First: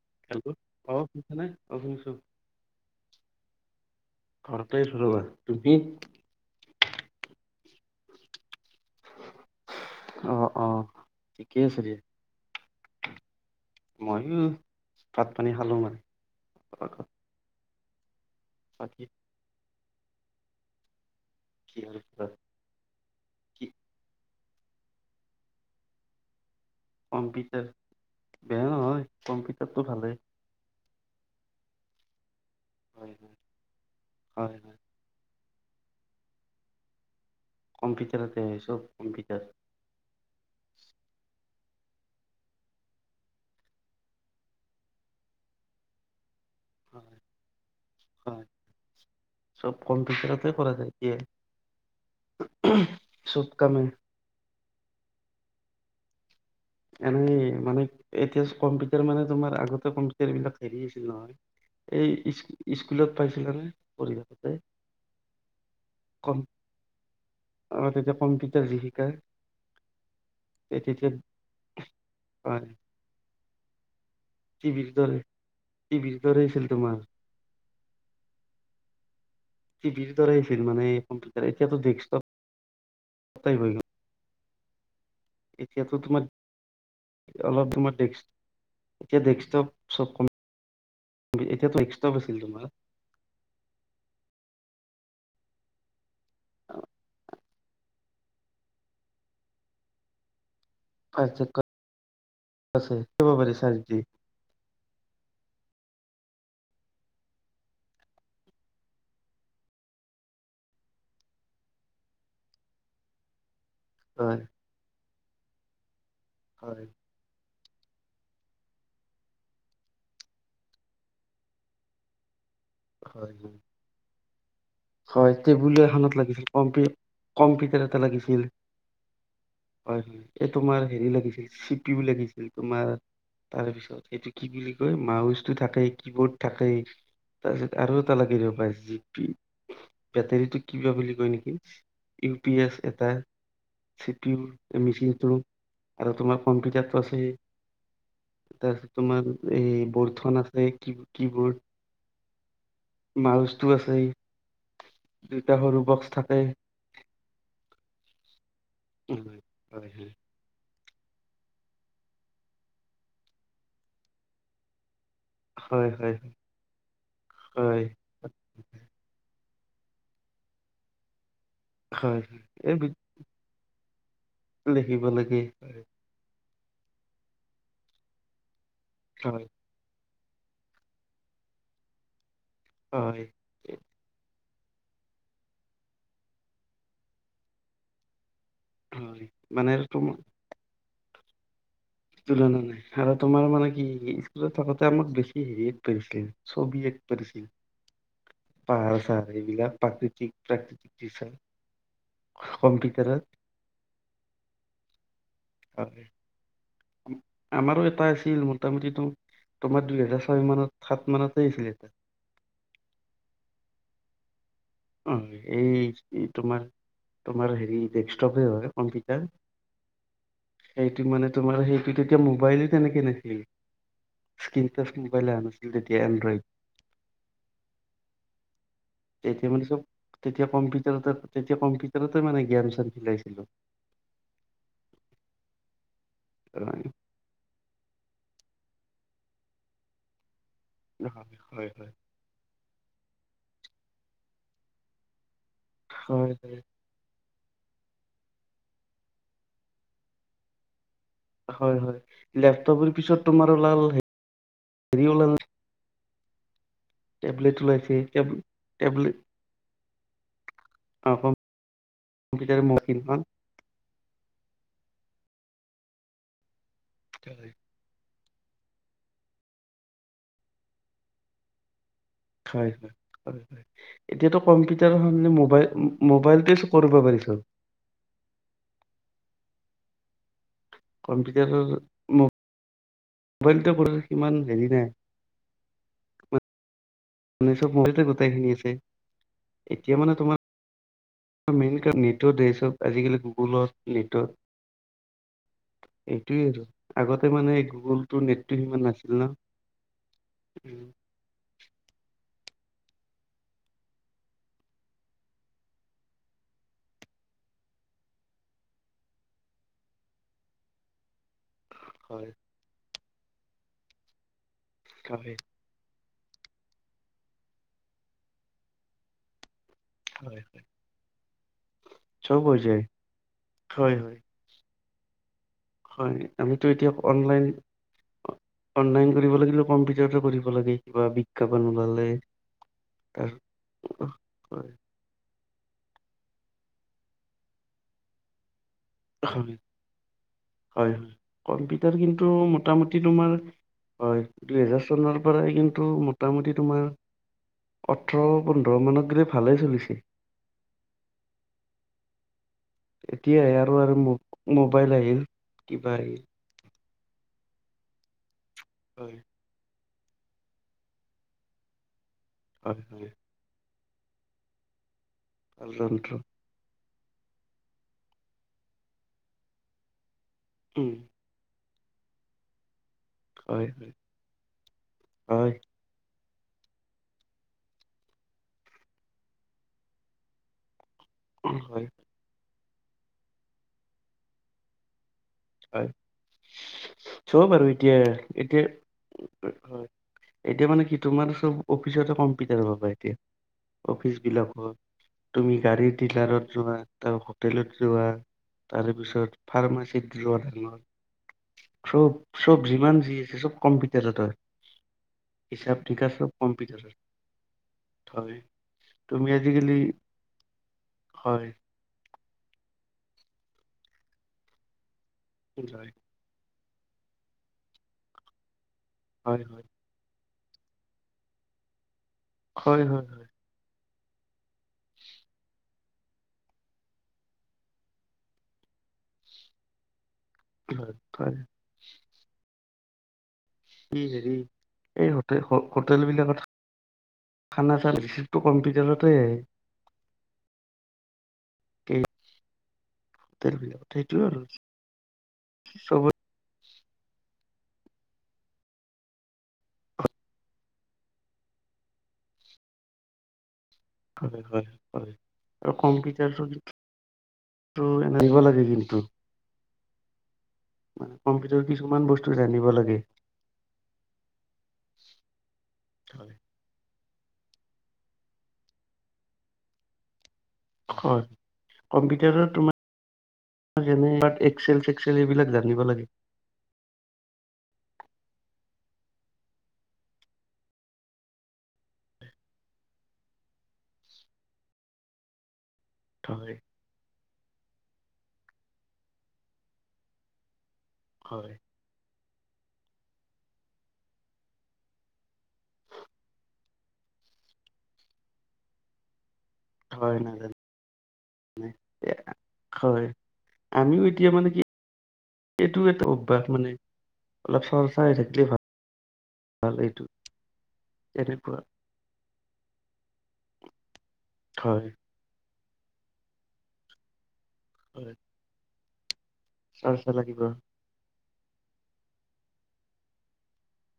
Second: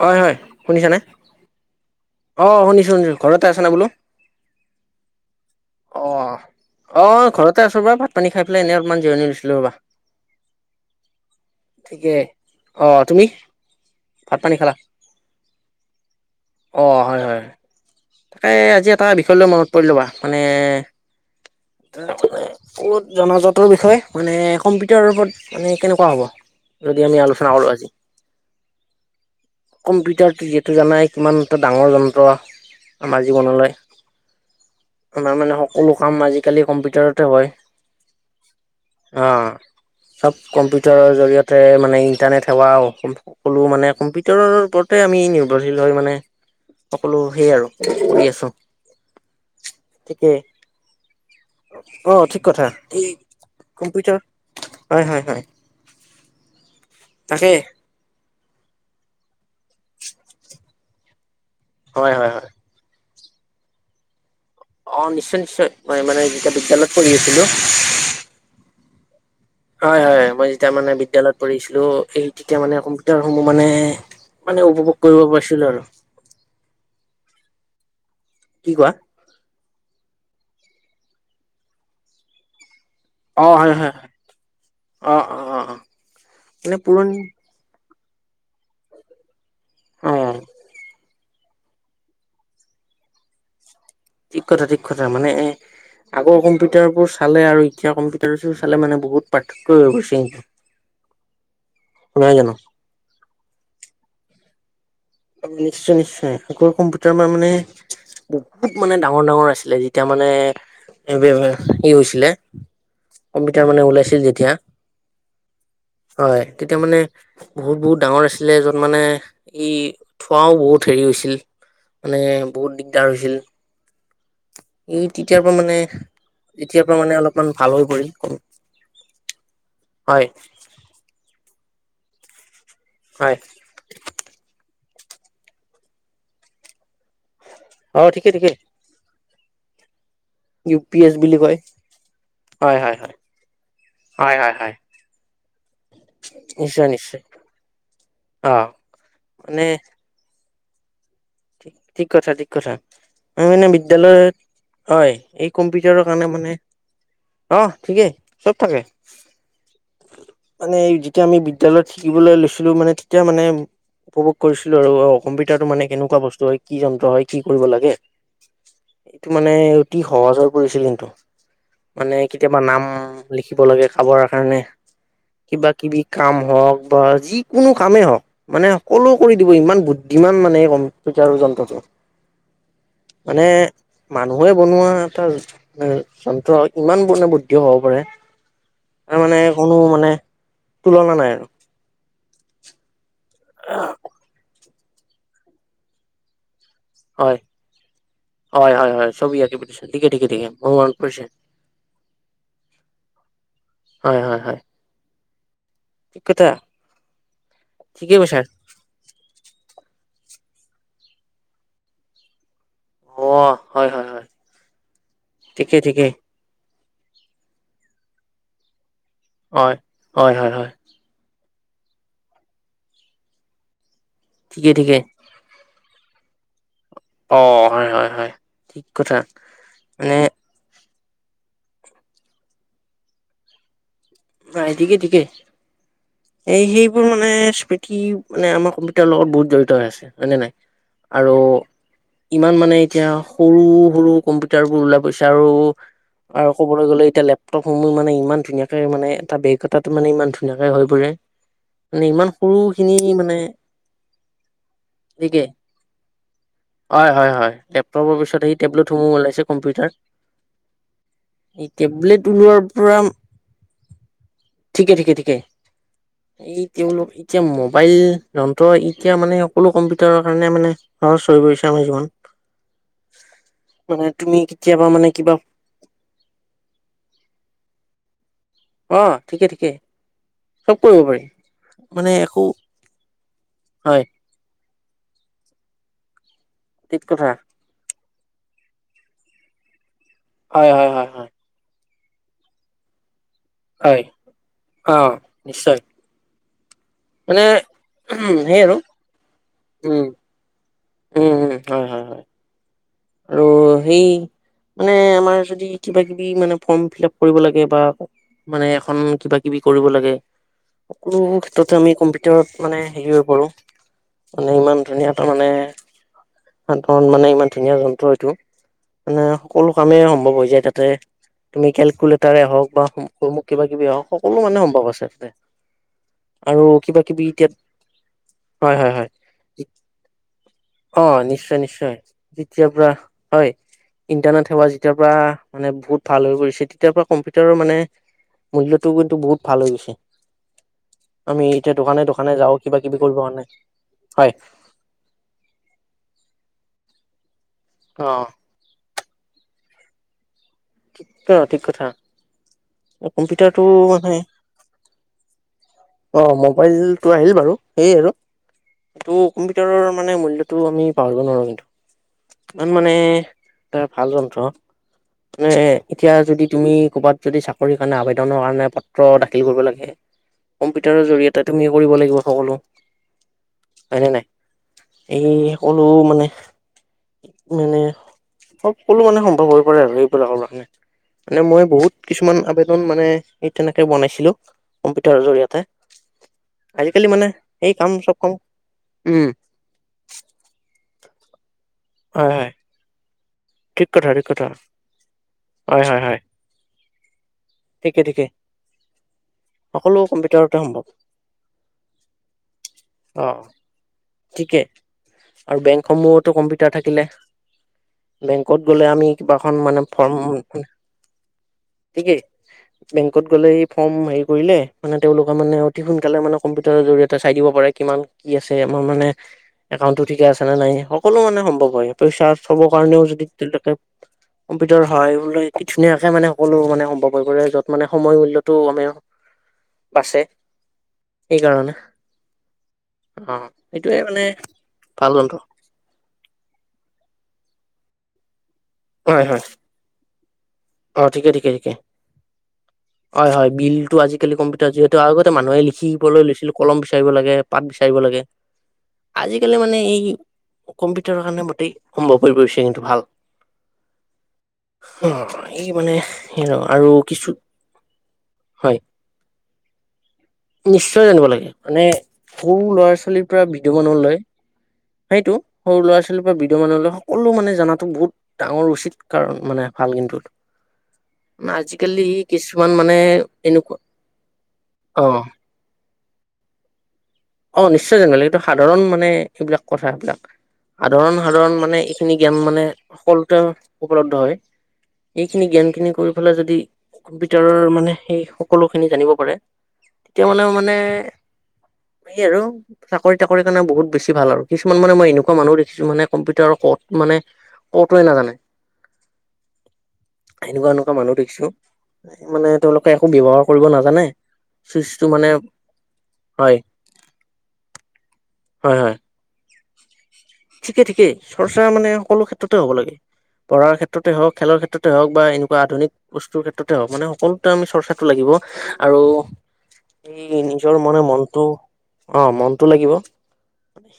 হয় হয় হেল্ল, 'অ শুনিছানে শুনিছ নাই অ শুনিছো। অ, ' শুনিছো শুনিছো ঘৰতে আছ না বোলো ঘৰতে আছো ৰবা তুমি অ, ' আহ। ঘৰতে আছোঁ বা ভাত পানী খাই পেলাই এনেই অলপমান জিৰণি লৈছোঁ। অ, 'অ ঠিকেই আছে দে অঁ, ' তুমি ভাত মইো পানী খালা ভাত পানী খালো মানে অ, 'হয় হয় তাকে আজি বাকী এটা বিষয় লৈ মনত পৰি লোৱা মানে কি আৰু কিবা তাৰমানে কত, কি জনজাতৰ বিষয়ে মানে কম্পিউটাৰৰ ওপৰত মানে কেনেকুৱা হ'ব যদি, আমি আলোচনা কম্পিউটাৰ কৰো আজি বেয়া নহয় কম্পিউটাৰটো ভালেই কম্পিউটাৰটো যিহেতু জানাই কিমান এটা ডাঙৰ যন্ত্ৰ। কোৱা। হয় আমাৰ হয় জীৱনলৈ হয় হয় আমাৰ মানে সকলো কাম আজিকালি কম্পিউটাৰত অ, কম্পিউটাৰতে হয় চব কম্পিউটাৰ 'চব কম্পিউটাৰৰ জৰিয়তে তোহ মানে ইণ্টাৰনেট সেৱা সকলো মানে কম্পিউটাৰৰ ওপৰতে আমি নিৰ্ভৰশীল হয় মানে সকলো হয় সেইয় আৰু কৰি হয় আছো চব কম্পিউটাৰতে কৰা যায় এতিয়া অ ঠিক কথা চব কামে কম্পিউটাৰ হয় হয় এনে তাকে মানে এতিয়া কম্পিউটাৰ মানে তোমাৰ আগতে কম্পিউটাৰ বিলাক হেৰি আছিল নহয়। এই হয় হয় ইচ হয় স্কুলত পাইছিলা নে কৰি [unintelligible] অ', নিশ্চয়, নিশ্চয় মই মানে যেতিয়া বিদ্যালয়ত পঢ়ি আছিলোঁ। অ তেতিয়া [unintelligible] হয়, হয়, মই যেতিয়া মানে তেতিয়া বিদ্যালয়ত পঢ়িছি লোঁ এই তেতিয়া হয় মানে কম্পিউটাৰ সমূহ মানে, মানে টিভিৰ উপভোগ দৰে কৰিব পাৰিছিলোঁ আৰু। টিভিৰ দৰে আছিল তোমাৰ কি কোৱা? টিভিৰ দৰে আছিল মানে কম্পিউটাৰ! এতিয়াতো ডেক্স অ', হয়, হয়, হয়। অ অ অ অ এতিয়াতো তোমাক, মানে পুৰণি অলপ তোমাক ডেক্স, এতিয়া ডেক্সটপ চব অ ক এতিয়াটো ডেস্কটপ আছিল তোমাৰ। ঠিক কথা, ঠিক কথা, মানে আগৰ কম্পিউটাৰবোৰ চালে আৰু এতিয়াৰ কম্পিউটাৰ [unintelligible] চালে মানে বহুত পাৰ্থক্যই হৈ গৈছে। পাৰ্থক্য নহয় জানো? আছে [unintelligible] চাই-চিতি। নিশ্চয়, নিশ্চয়, আগৰ কম্পিউটাৰ [unintelligible] মানে বহুত মানে ডাঙৰ-ডাঙৰ আছিলে! যেতিয়া মানে হেৰি হৈছিলে কম্পি তাৰমানে ওলাইছিল হয় যেতিয়া। হয় তেতিয়া মানে বহুত, বহুত ডাঙৰ আছিলে য'ত মানে এই থোৱাও বহুত হেৰি হৈছিল, মানে বহুত দিগদাৰ হয় হৈছিল। হয় ই হয় তেতিয়াৰ পৰা টেবুল মানে এখনত লাগিছিল কম্পি এতিয়াৰ পৰা মানে অলপমান ভাল কম্পিউটাৰ হৈ এটা পৰিল লাগিছিল হয়, হয় এই তোমাৰ হেৰি লাগছিল। টিউ লাগিছিল। তোমাৰ হয় তাৰে পিছত সেইটো কি বুলি মাউচটো থাকে, কিব'ৰ্ড থাকে। তাৰপিছত আৰু অ এটা ঠিকে লাগিব ঠিকে পাইছ যি [inaudible] বেটেৰীটো ইউ কিবা পি এছ বুলি কয় নেকি, ইউ পি এচ হয় হয় এটা হয় চি পি হয় উ, হয় হয় মেচিনটো আৰু তোমাৰ নিশ্চয় কম্পিউটাৰটো নিশ্চয় আছেই অ তাৰপিছত তোমাৰ মানে এই বৰ্ডখন আছ নে কিব ঠিক কথা, ঠিক কথা, মই মাউচটো মানে আছে বিদ্যালয় হয়, এই দুটা সৰু কম্পিউটাৰৰ বক্স কাৰণে থাকে। মানে অ', ঠিকেই চব থাকে। [unintelligible] মানে যেতিয়া আমি বিদ্যালয়ত শিকিবলৈ লৈছিলো মানে তেতিয়া মানে উপভোগ কৰিছিলো আৰু অ'। কমিটাৰটো মানে কেনে কেনেকুৱা বস্তু হয় কি যন্ত্ৰ হয় কি কৰিব হয় লাগে। মানে অতি সহজ হৈ পৰিছিল কিন্তু। মানে হয় কেতিয়াবা এই নাম বি- লিখিব লাগে। খাবৰ কাৰণে লিখিব লাগে কিবা হয় কিবি কাম হওঁক বা যিকোনো কামেই হওঁক মানে ক'লেই কৰি হয় দিব ইমান বু- যিমান মানে কাম তেতিয়া আৰু যন্ত্ৰটো হয় মানে মান মানুহে বনোৱা এটা যন্ত্ৰ ইমান মানে বুদ্ধি হব পাৰে। হয় মানে কোনো আৰু মানে তোমাৰ তুলনা নাই আৰু। তুলনা নাই। আৰু তোমাৰ মানে কি স্কুলত থাকোতে আমাক বেছি হেৰিত পৰিছিল ছবি আকিব হয়, দিছিল। হয়, হয়, হয় ছবি আঁকিব দিছিল ঠিকে, ঠিকে, ঠিকে অ' প্ৰাকৃতিক মনত দৃশ্য পৰিছে কম্পিউটাৰত হয় হয় হয়। হয়। ঠিক কথা। আমাৰো এটা ঠিকে কৈছা আছিল মোটামুটিতো তোমাৰ দুই হেজাৰ ছয় মানত, সাত মানতে হৈছিল। অ' হয় হয় হয়। অ' ঠিকে, ঠিকে এই তোমাৰ তোমাৰ হেৰি ডেস্কটপে হয় কম্পি হয়, হয়, হয়, হয়। মানে তোমাৰ সেইটো তেতিয়া মোবাইলো তেনেকে নাছিল। ঠিকে, স্কিনটাচ মবাইলে অহা নাছিল তেতিয়া। এন্ড্ৰইদ অ'হয় হয় হয় ঠিক কথা। তেতিয়া মানে চব তেতিয়া কম্পিউ তেতিয়া কম্পিউটাৰতে মানে জ্ঞান চান উলাইছিলে। ভাই ঠিকে ঠিকে এই হয় সেইবোৰ মানে কি মানে আমাৰ কম্পিউটাৰৰ লগত বহুত জড়িত হৈ আছে হয় নে নাই আৰু হয় হয় ইমান মানে এতিয়া সৰু সৰু কম্পিউটাৰ বোৰ ওলাই গৈছে এতিয়া আৰু হয় আৰু হয় ক'বলৈ গ'লে এতিয়া লেপ টপসমোহ মানে ইমান ধুনীয়াকে মানে তাৰ বেগ কতাত মানে ইমান ধুনীয়াকে হৈ পৰে হয় হয় মানে ইমান সৰু লেপটপৰ খিনি পিছত মানে তোমাৰ ওলাল হেৰি ওল গতিকে হয় হয় হয় লেপটপৰ পিছত সেই টেবলেটসমূহ টেবলেট ওলাইছে কম্পিউটাৰ। অ এই টেবলেট কম্পিউটাৰ ওলোৱাৰ পৰা মকিনখন ঠিকে ঠিকে ঠিকে এই তেওঁলোক এতিয়া হয় মোবাইল যন্ত্ৰ এতিয়া মানে সকলো কম্পিউটাৰৰ কাৰণে মানে সহচ হৈ পৰিছে আমাৰ জীৱন হয় মানে তুমি এতিয়াতো কেতিয়াবা কম্পিউাৰ মানে সলনি কিবা মাইল মবাইলতে কৰিব পাৰি সোণ অ ঠিকে ঠিকে চব কৰিব পাৰি মানে একো মোবাইলটো কৰলি হয় ইমান হেৰি নাই ঠিক কথা ঊনৈচ মন্দি গোটেই খিনি আছে এতিয়া মানে তোমাৰ হয় হয় হয় হয় নিতৰ দেশট আজিকালি গুগলত হয় নেটত অ নিশ্চয় তীৰ আগতে মানে গুগলটোৰ নেটটো সেই আৰু সিমান নাছিল ন উম উম উম হয় হয় হয় আৰু সেই মানে আমাৰ যদি কিবা কিবি মানে ফৰ্ম ফিল আপ কৰিব লাগে বা মানে এখন কিবা কিবি কৰিব লাগে সকলো ত'ত আমি হয় কম্পিউটাৰত মানে শিকিব পৰোঁ মানে ইমান ধুনীয়া এটা হয় মানে অ ন মনে ইমান ধ ধুনীয়া যন্ত্ৰ এইটো মানে সকলো কামেই সম্ভৱ হয় হৈ যায় তাতে তুমি চব কেলকুলেটাৰে হৈ হওক যায় বা মোক কিবা কিবি হয় হওক হয় সকলো মানে সম্ভৱ আছে [unintelligible] হয় আৰু আমিতো এতিয়া কিবা কিবি অনলাইন এতিয়া হয় হয় অনলাইন কৰিব হয় লাগিলে কম্পিটাৰতে কৰিব লাগে কিবা বিজ্ঞাপন পালে যেতিয়া পৰা হয় ইন্টাৰনেট সেৱা হয় যেতিয়া পৰা মানে বহুত ভাল হৈ পৰিছে তেতিয়াৰ পৰা কম্পিউটাৰৰ মানে। মূল্যটো কিন্তু বহুত হয় ভাল হৈ গৈছে হয় হয় আমি এতিয়া কম্পিউটাৰ দোকানে দোকানে কিন্তু যাওঁ কিবা কিবি মোটামুটি কৰিব তোমাৰ কাৰণে হয় দুহেজাৰ চনৰ পৰাই কিন্তু মোটামুটি তোমাৰ। অ ওঠৰ পোন্ধৰ মানক লগি। ভালেই চলিছে। ঠিক কথা ঠিক কথা। এতিয়াহে কম্পিউটাৰটো আৰু আৰু মানে মোবাইল আহিল কিবা আহিল। টো আহিল বাৰু সেইয় আৰু। এইটো হয় কম্পিউটাৰৰ। মানে মূল্যয়তটো আমি পাহৰিব‌ নোৱাৰো কিন্তু। নন হয় মানে। হয় এটা ভাল যন্ত্ৰ। মানে ভাল যন্ত্ৰ এতিয়া যদি তুমি। ক'ৰবাত যদি চাকৰিৰ কাৰণে আবেদনৰ কাৰণে পত্ৰ দাখিল কৰিব লাগে উম কম্পিউটাৰৰ জৰিয়তে তুমি কৰিব লাগিব সকলো। হয় নে নাই এই হয় সকলো মানে মানে সব কলো মানে সম্ভৱ হৈ পৰে আৰু পাৰাও মানে। মানে মই হয় বহুত কিছুমান আবেদ মানে তেনেকে বনাইছিলো জৰিয়তে হয় আজিকালি মানে চব আৰু সেই কাম এতিয়া চব কাম এতিয়া উম হয় এতিয়া মানে কি তোমাৰ চব অফিচতে হয় হয় কম্পিউটাৰ পাবা এতিয়া ঠিক কথা অফিচ ঠিক কথা বিলাকত তুমি হয় গাড়ী হয় হয় ডিলাৰত যোৱা তাৰ হোটেলত ঠিকে যোৱা ঠিকে তাৰপিছত সকলো ফাৰ্মাচিত। কম্পিউটাৰতে সম্ভৱ চব চব যিমান যি অ আছে চব কম্পিটাৰত হয় ঠিকে আৰু হিচানিকাচ চব বেংকসমূহতো কম। কম্পিউটাৰ থাকিলে বেংকত গ'লে আমি তুমি কিবাখন আজিকালি মানে ফৰ্ম হয় ঠিকেই বেংকত গলে ফৰ্ম হেৰি কৰিলে মানে তেওঁলোকৰ মানে অতি হয় সোনকালে মানে কম্পিউটাৰৰ জৰিয়তে চাই দিব পাৰে কিমান কি আছে। মোৰ মানে হয় হয় একাউণ্টটো ঠিকে আছে নাই সকলো মানে সম্ভৱ হয়। পইচা থবৰ হয় হয় কাৰণেও যদি হয় তেওঁলোকে কম্পিউটাৰ সহায় ধুনীয়াকে মানে সকলো মানে সম্ভৱ হৈ পৰে য'ত মানে সময় মূল্যটো মানে বাচে। হয়! অহ! কি হেৰি এই হোটেল হোটেল বিলাকত খানা চালি টো কম্পিউটাৰতে হয় [inaudible] হয় অ ঠিকে ঠিকে ঠিকে এই হয় হয় হোটেল বিলাকত বিলতটো সেইটোয়ে আজিকালি আৰু কম্পিউটাৰ যিহেতু আগতে মানুহে চবত লিখিবলৈ লৈছিলো কলম বিচাৰিব লাগে পাট বিচাৰিব লাগে আজিকালি মানে এই কম্পিউটাৰৰ কাৰণে মোটেই সম্ভৱ হৈ বিছে কিন্তু ভাল [inaudible] হয় হয় হয় অ', এই আৰু মানে কম্পিউটাৰটো আৰু কিছু কিন্তু এনে জানিব লাগে হয় কিন্তু নিশ্চয় মানে জানিব লাগে কম্পিউটাৰ মানে কিছুমান বস্তু সৰু জানিব ল'ৰা লাগে ছোৱালীৰ পৰা বিদ মানুহ লয় সেইটো সৰু ল'ৰা ছোৱালীৰ পৰা বিদ মানুহ লয় সকলো মানে জাতো বহুত ডাঙৰ উচিত কাৰণ মানে ভাল কিন্তু হয় আজিকালি কম্পিউটাৰত কিছুমান মানে এনেকুৱা তোমাৰ যেনে এক অ চেল এইবিলাক জানিব লাগে, অ নিশ্চয় জান লে এইটো সাধাৰণ মানে এইবিলাক কথা এইবিলাক সাধাৰণ সাধাৰণ মানে এইখিনি জেঞান মানে সকলোতে উপলব্ধ হয় এইখিনি জোন খিনি, ক ফালে যদি, হয় ভ মানে সেই সকলো খিনি জানিব পাৰে তেতিয়া মানে মানে হয়। স আৰু চাকৰি তাকৰি কাৰণে বহুত বেছি ভাল আৰু কিছুমান মানে মই এনেকুৱা মানুহ দেখিছো মানে কম্পিউটাৰ কত মানে কতোৱে নাজানে, হয় নাজানে এনেকুৱা এনেকুৱা মানুহ দেখিছো এ, মানে তেওঁলোকে হয় একো ব্যৱহাৰ কৰিব আমিও নাজানে এতিয়া মানে কি চুইচটো মানে এইটো এটা অভ্যাস হয়। মানে অলপ চলপ চাই থাকলি ভাল এইটো, ঠিকেই ঠিকেই তেনেকুৱা চৰ্চা মানে সকলো ক্ষেত্ৰতে হ'ব লাগে পঢ়াৰ ক্ষেত্ৰতে হওক খেলৰ ক্ষেত্ৰতে হয় হওক বা এনেকুৱা, বা অধিক বস্তুৰ ক্ষেত্ৰতে হওক মানে সকল, আমি চৰ্চাটো হয় লাগিব। আৰু চৰ্চা এই লাগিব নিজৰ মনে মন, অ মনতটো লাগিব।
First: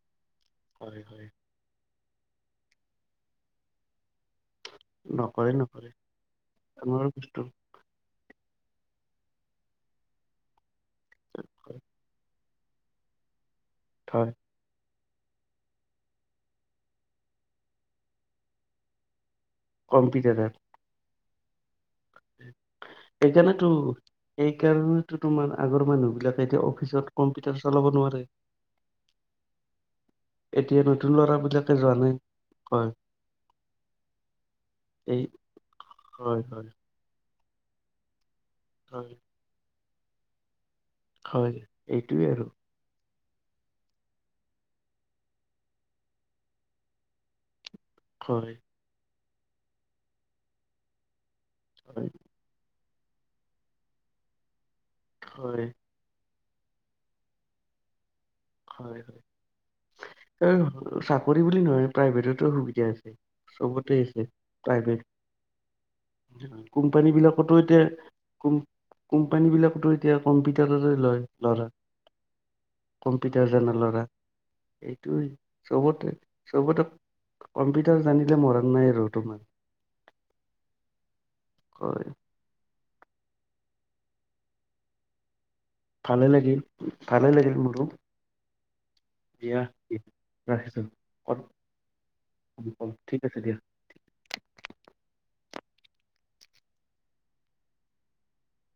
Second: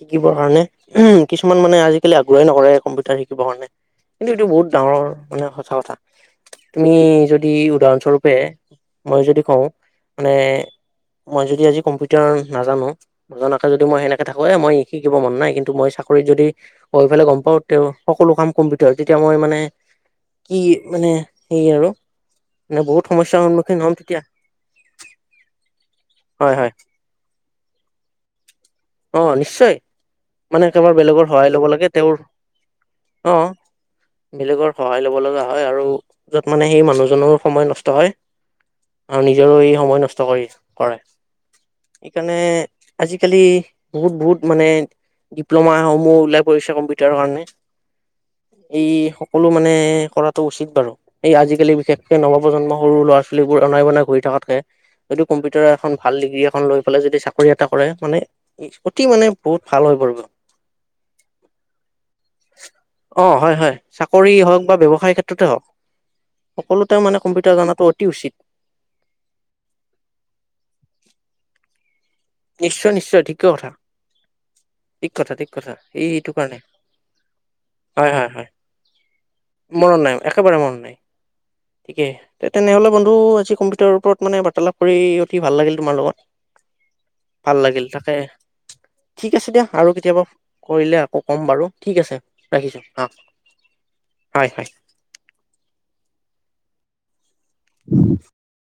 শিকিবৰ কাৰণে হয় হয় উম! মানে আজালি আগ্ৰহ নৰে কম্পিউটাৰ শিকিব কাৰণে কিন্তু এইটো বহুত, ডাঙৰ মানে নকৰে সঁচা নকৰে কথা তুমি আমাৰো বস্তু যদি উদাহৰণস্বৰূপে, মই যদি কওঁ মানে মই যদি হয় আজি কম্পিউটাৰ নাজানো নজাক, যদি মই সনেকে হয়, থাকো মই শিকিব মন নাই কিন্তুই কৰি যদি গৈ পেলাই গম পাও তেওঁ সকলো কাম কম্পিউট হয় তেতিয়া মই মানে এ কি মানে সেয়ে আৰু মানে বহুত সমস্যাৰ এইকাৰণেতো, সন্মুখীন হ'ম তেতিয়া এইকাৰণেটো তোমাৰ আগৰ মানুহ বিলাকে হয় এতিয়া হয় অফিচত কম্পিউটাৰ চলাব নোৱাৰে। অ, নিশ্চয়! মানে এতিয়া কাবাৰ নতুন বেলেগৰ ল'ৰা সহায় ল'ব বিলাকে লাগে যোৱা নাই তেওঁৰ, হয় অ', বেলেগৰ সহায় ল'ব এই লগা হয় আৰু হয় য'ত মানে হয় সেই মানুহজনৰ সময় নষ্ট হয় হয় আৰু নিজৰো এই সময় নচ ট কৰি আছ কৰে। হয়, এইটোৱে সেইকাৰণে আৰু আজি কালি বহুত বহুত মানে ডিপ্ল'মা সমূহ ওলাই পৰিছে কম্পিউটাৰৰ কাৰণে। হয়, এই সক কলো মানে, কৰাটো উচিত বাৰু। এই আজিকালি, হয়, বিশেষকৈ নৱপজন্ম সৰু ল'ৰা ছোৱীবোৰ অনাই বনাই ঘূৰি থকাতকৈ যদি কম্পিউটাৰ হয়, এখন ভাল ডিগ্ৰী খন লৈ পেলাই যদি চাকৰি এটা কৰে, মানে হয়, অতি হয়। মানে বহুত ভাল হৈ পৰিব এই চাকৰি বুলি নহয়, প্ৰাইভেটটো সুবিধা আছে। অ হয় হয় চবতে আছে। চাকৰি হওক বা প্ৰাইভেট ব্যৱসায় ক্ষেত্ৰতে হওক সকলোতে কোম্পানী মানে বিলাকতো কম্পিউটাৰ জনাটো এতিয়া, অতি উচিত কোম কোম্পানী বিলাকতো এতিয়া কম্পিউটাৰতে লয়। [inaudible] নিশ্চয়, নিশ্চয়, ঠিক কথা যেনে ল'ৰা, এইটোৱেই, কথা ঠিক কথা এই চবতে এইটো কাৰণে চবতে, কম্পিউটাৰ হয় হয় জানিলে হয় মৰণ নাই আৰু তোমাৰ। হয়। ঠিকেই, তে তেনেহ'লে বন্ধ ও আজি কম্পিউটাৰৰ ওপৰত মানে বাৰ্তালাপ কৰি তি ভাল লাগিল তোমাৰ লগত, ভালে লাগিল ভালে ভাল মোৰো লাগিল, তাকে, ঠিক আছে দিয়া আৰু কেতিয়াবা ৰাখিছো কৰিলে আকৌ ক'ম কল- বাৰু ঠিক আছে, ৰাখিছোঁ, কল- অ', ঠিক আছে দিয়া। হয় হয়। [inaudible]